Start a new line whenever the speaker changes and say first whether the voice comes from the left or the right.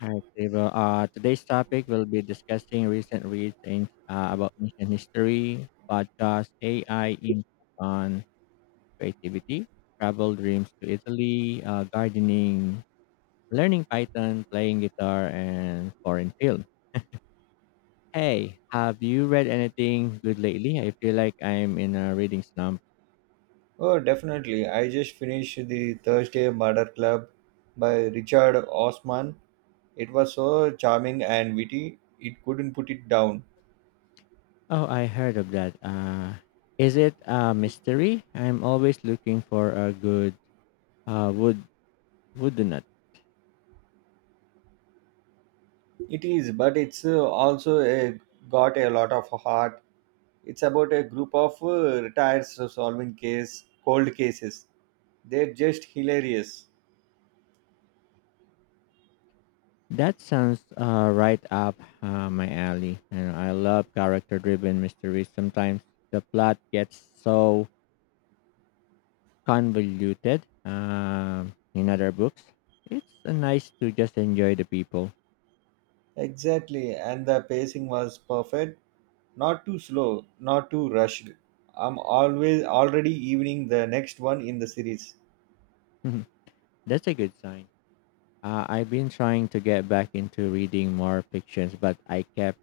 left: Hi, Sable. Today's topic will be discussing recent reads in, about ancient history, podcast, AI impact on creativity, travel dreams to Italy, gardening, learning Python, playing guitar, and foreign film. Hey, have you read anything good lately? I feel like I'm in a reading slump.
right: Oh, definitely. I just finished the Thursday Murder Club by Richard Osman. It was so charming and witty, it couldn't put it down.
left: Oh, I heard of that. Is it a mystery? I'm always looking for a good uh, wood wooden.
right: It is, but it's got a lot of heart. It's about a group of retired, solving case cold cases. They're just hilarious.
left: That sounds right up my alley. And I love character driven mysteries. Sometimes the plot gets so convoluted in other books. It's nice to just enjoy the people.
right: Exactly, and the pacing was perfect. Not too slow, not too rushed. I'm always already evening the next one in the series.
left: That's a good sign. I've been trying to get back into reading more fictions, but I kept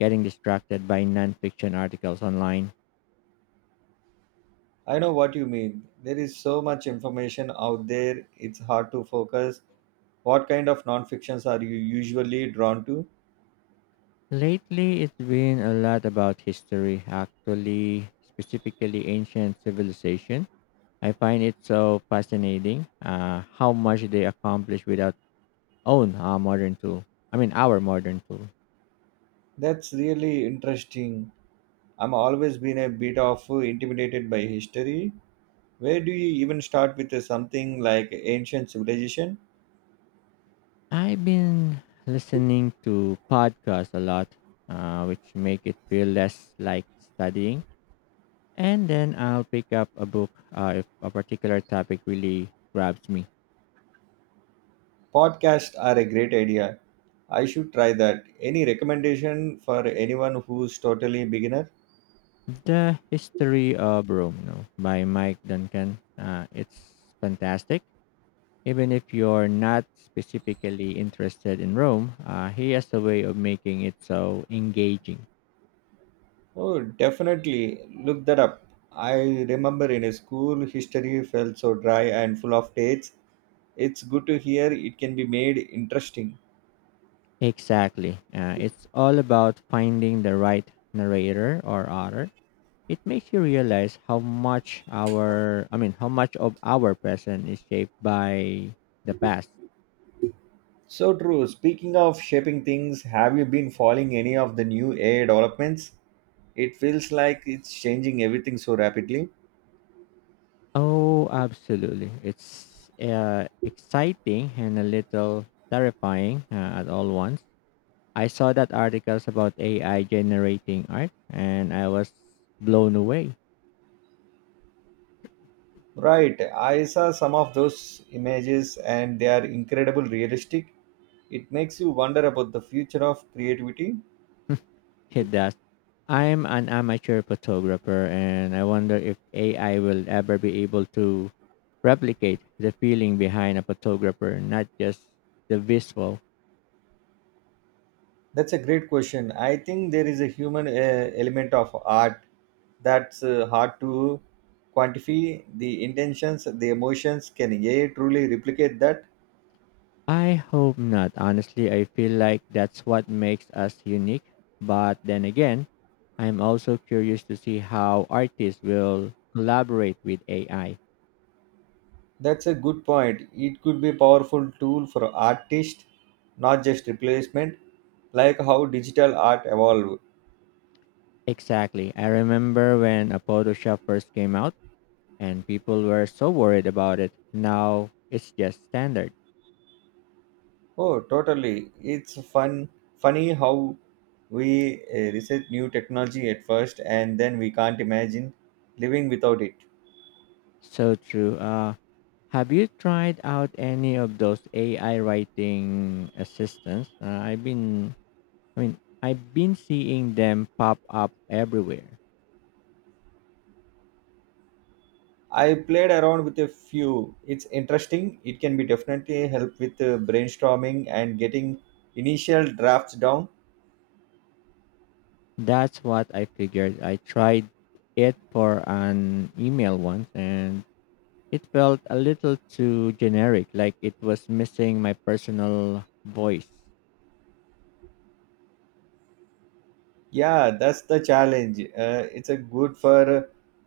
left: getting distracted by nonfiction articles online.
right: I know what you mean. There is so much information out there, it's hard to focus. What kind of non-fictions are you usually drawn to?
left: Lately, it's been a lot about history, actually, specifically ancient civilization. I find it so fascinating how much they accomplish without own modern tool. I mean, our modern tool.
right: That's really interesting. I'm always been a bit of intimidated by history. Where do you even start with something like ancient civilization?
left: I've been listening to podcasts a lot, which make it feel less like studying. And then I'll pick up a book if a particular topic really grabs me.
right: Podcasts are a great idea. I should try that. Any recommendation for anyone who's totally beginner?
left: The History of Rome, you know, by Mike Duncan. It's fantastic. Even if you're not specifically interested in Rome, he has a way of making it so engaging.
right: Oh, definitely. Look that up. I remember in a school, history felt so dry and full of dates. It's good to hear it can be made interesting.
left: Exactly. It's all about finding the right narrator or author. It makes you realize how much of our present is shaped by the past.
right: So true. Speaking of shaping things, have you been following any of the new AI developments? It feels like it's changing everything so rapidly.
left: Oh, absolutely. It's exciting and a little terrifying at all once. I saw that articles about AI generating art and I was blown away.
right: Right. I saw some of those images and they are incredible realistic. It makes you wonder about the future of creativity.
left: It does. I'm an amateur photographer and I wonder if AI will ever be able to replicate the feeling behind a photographer, not just the visual.
right: That's a great question. I think there is a human element of art that's hard to quantify. The intentions, the emotions, can AI truly replicate that?
left: I hope not. Honestly, I feel like that's what makes us unique. But then again, I'm also curious to see how artists will collaborate with AI.
right: That's a good point. It could be a powerful tool for artists, not just replacement, like how digital art evolved.
left: Exactly. I remember when a Photoshop first came out and people were so worried about it. Now it's just standard.
right: Oh, totally. It's funny how we research new technology at first and then we can't imagine living without it.
left: So true. Have you tried out any of those AI writing assistants? I've been seeing them pop up everywhere.
right: I played around with a few. It's interesting. It can be definitely help with brainstorming and getting initial drafts down.
left: That's what I figured. I tried it for an email once and it felt a little too generic, like it was missing my personal voice.
right: Yeah, that's the challenge. It's a good for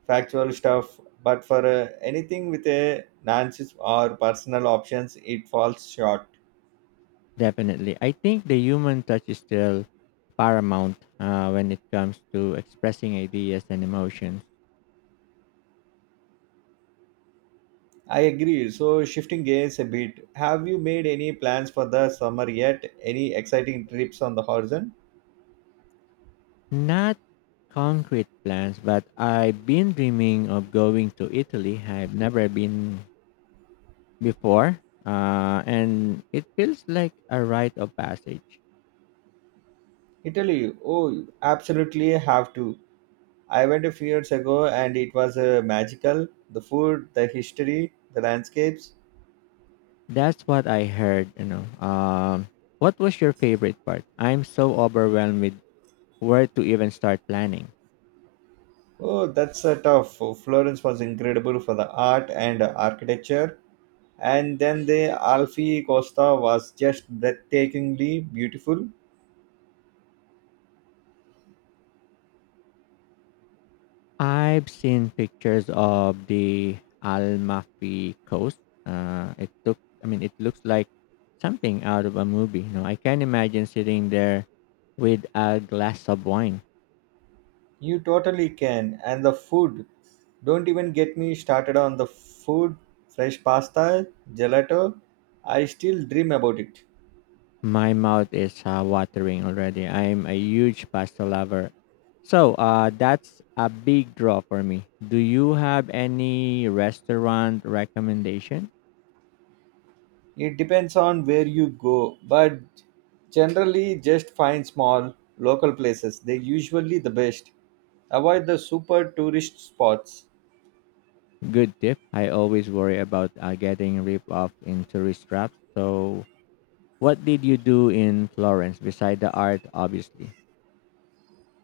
right: factual stuff, but for anything with a nonsense or personal options, it falls short.
left: Definitely. I think the human touch is still paramount when it comes to expressing ideas and emotions.
right: I agree. So shifting gears a bit, have you made any plans for the summer yet? Any exciting trips on the horizon?
left: Not concrete plans, but I've been dreaming of going to Italy. I've never been before. And it feels like a rite of passage.
right: Italy. Oh, you absolutely have to. I went a few years ago and it was magical. The food, the history, the landscapes.
left: That's what I heard, you know. What was your favorite part? I'm so overwhelmed with where to even start planning.
right: Oh, that's tough. Florence was incredible for the art and architecture. And then the Alfie Costa was just breathtakingly beautiful.
left: I've seen pictures of the Almafi coast. It took I mean it looks like something out of a movie. You know, I can imagine sitting there with a glass of wine.
right: You totally can. And the food. Don't even get me started on the food, fresh pasta, gelato. I still dream about it.
left: My mouth is watering already. I'm a huge pasta lover. So, that's a big draw for me. Do you have any restaurant recommendation?
right: It depends on where you go, but generally just find small local places. They're usually the best. Avoid the super tourist spots.
left: Good tip. I always worry about getting ripped off in tourist traps. So, what did you do in Florence beside the art, obviously?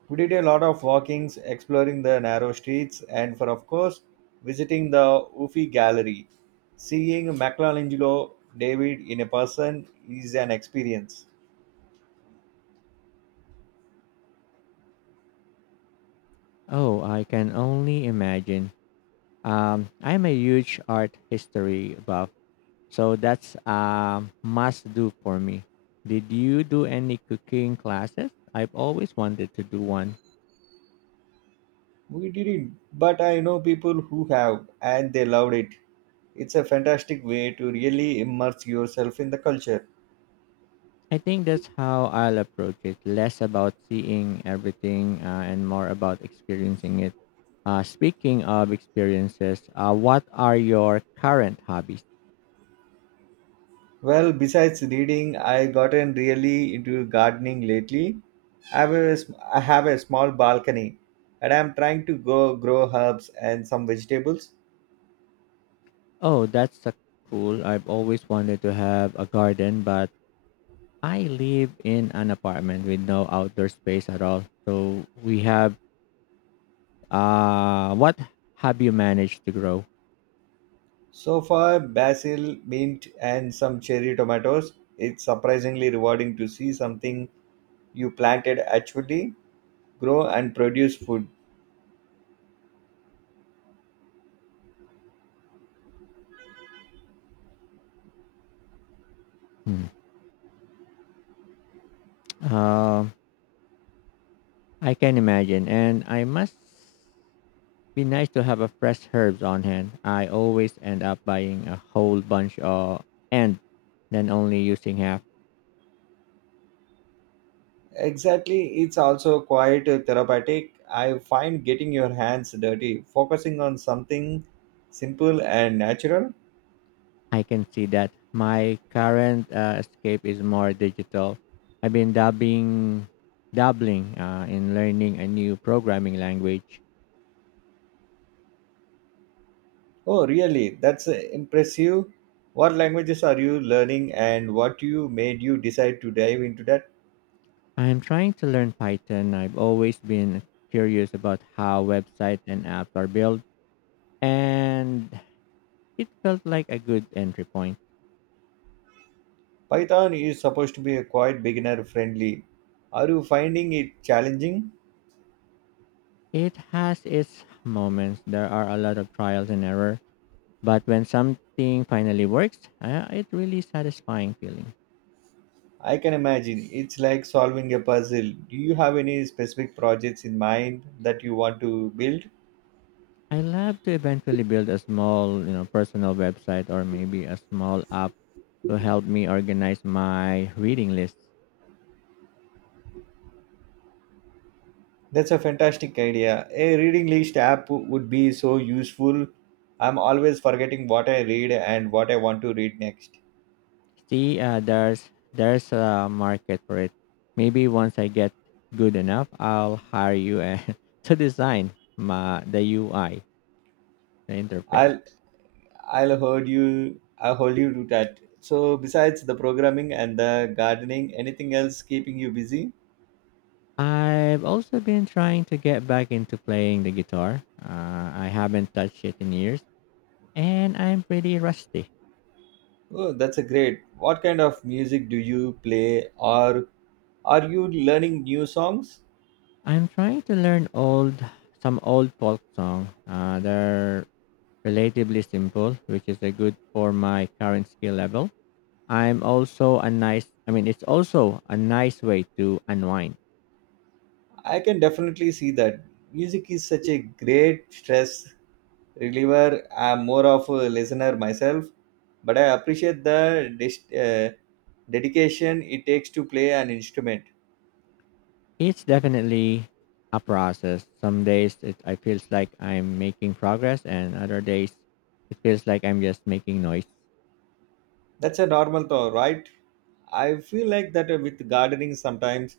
right: We did a lot of walkings, exploring the narrow streets, and for of course, visiting the Uffi Gallery. Seeing Michelangelo David in a person is an experience.
left: Oh, I can only imagine. I'm a huge art history buff. So that's a must do for me. Did you do any cooking classes? I've always wanted to do one.
right: We didn't, but I know people who have, and they loved it. It's a fantastic way to really immerse yourself in the culture.
left: I think that's how I'll approach it. Less about seeing everything and more about experiencing it. Speaking of experiences, what are your current hobbies?
right: Well, besides reading, I gotten really into gardening lately. I have a small balcony and I'm trying to go grow herbs and some vegetables.
left: Oh, that's a cool. I've always wanted to have a garden, but I live in an apartment with no outdoor space at all. So we have. What have you managed to grow?
right: So far, basil, mint, and some cherry tomatoes. It's surprisingly rewarding to see something you planted actually grow and produce food.
left: Hmm. Uh, I can imagine, and I must be nice to have a fresh herbs on hand. I always end up buying a whole bunch of and then only using half.
right: Exactly, it's also quite therapeutic. I find getting your hands dirty, focusing on something simple and natural.
left: I can see that my current escape is more digital. I've been dabbling in learning a new programming language.
right: Oh, really? That's impressive. What languages are you learning and what you made you decide to dive into that?
left: I'm trying to learn Python. I've always been curious about how websites and apps are built, and it felt like a good entry point.
right: Python is supposed to be a quite beginner friendly. Are you finding it challenging?
left: It has its moments. There are a lot of trials and error, but when something finally works, it really satisfying feeling.
right: I can imagine. It's like solving a puzzle. Do you have any specific projects in mind that you want to build?
left: I love to eventually build a small, you know, personal website or maybe a small app to help me organize my reading list.
right: That's a fantastic idea. A reading list app would be so useful. I'm always forgetting what I read and what I want to read next.
left: See, there's a market for it. Maybe once I get good enough, I'll hire you to design my the UI, the interface.
right: I'll I'll hold you to that. So besides the programming and the gardening, anything else keeping you busy?
left: I've also been trying to get back into playing the guitar. I haven't touched it in years, and I'm pretty rusty.
right: Oh, that's a great. What kind of music do you play, or are you learning new songs?
left: I'm trying to learn old some old folk song. They're relatively simple, which is a good for my current skill level. I'm also a nice I mean it's also a nice way to unwind.
right: I can definitely see that music is such a great stress reliever. I'm more of a listener myself, but I appreciate the dedication it takes to play an instrument.
left: It's definitely a process. Some days it I feels like I'm making progress and other days it feels like I'm just making noise.
right: That's a normal thought, right? I feel like that with gardening sometimes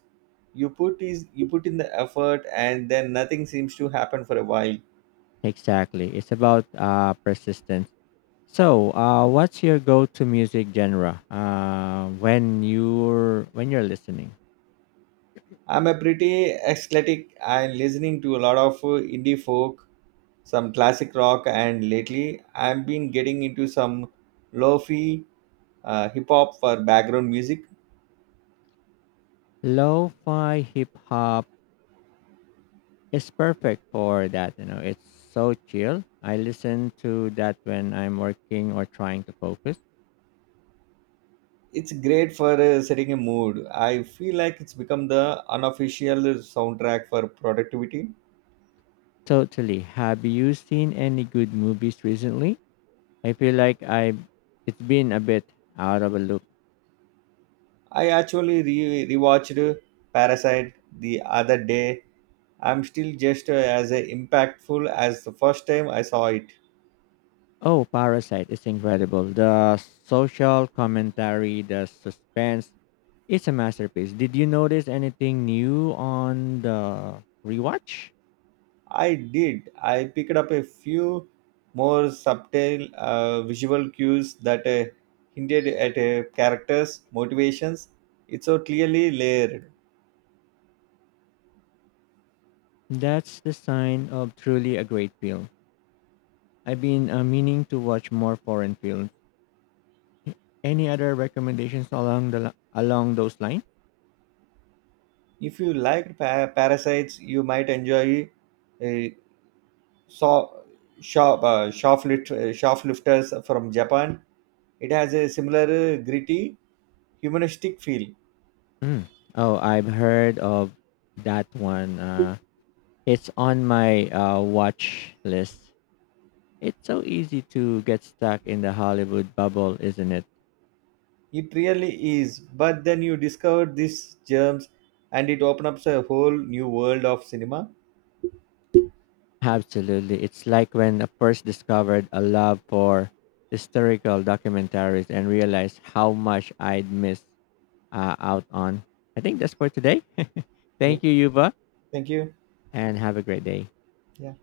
right: you put in the effort and then nothing seems to happen for a while.
left: Exactly. It's about persistence. So, what's your go-to music genre when you're listening?
right: I'm a pretty athletic and listening to a lot of indie folk, some classic rock, and lately I've been getting into some lo-fi hip hop for background music.
left: Lo-fi, hip hop, it's perfect for that. You know, it's so chill. I listen to that when I'm working or trying to focus.
right: It's great for setting a mood. I feel like it's become the unofficial soundtrack for productivity.
left: Totally. Have you seen any good movies recently? I feel like I it's been a bit out of a loop.
right: I actually rewatched Parasite the other day. I'm still just as impactful as the first time I saw it.
left: Oh, Parasite is incredible. The social commentary, the suspense, it's a masterpiece. Did you notice anything new on the rewatch?
right: I did. I picked up a few more subtle visual cues that hinted at a character's motivations. It's so clearly layered.
left: That's the sign of truly a great film. I've been meaning to watch more foreign films. Any other recommendations along those lines?
right: If you liked Parasites, you might enjoy uh, saw shoplifters from Japan. It has a similar gritty humanistic feel.
left: Mm. Oh, I've heard of that one. It's on my watch list. It's so easy to get stuck in the Hollywood bubble, isn't it?
right: It really is. But then you discover these germs and it opens up a whole new world of cinema.
left: Absolutely. It's like when I first discovered a love for historical documentaries and realized how much I'd missed out on. I think that's for today.
right: Yeah.
left: Thank you, Yuba,
right: Thank you.
left: and have a great day.
right: Yeah.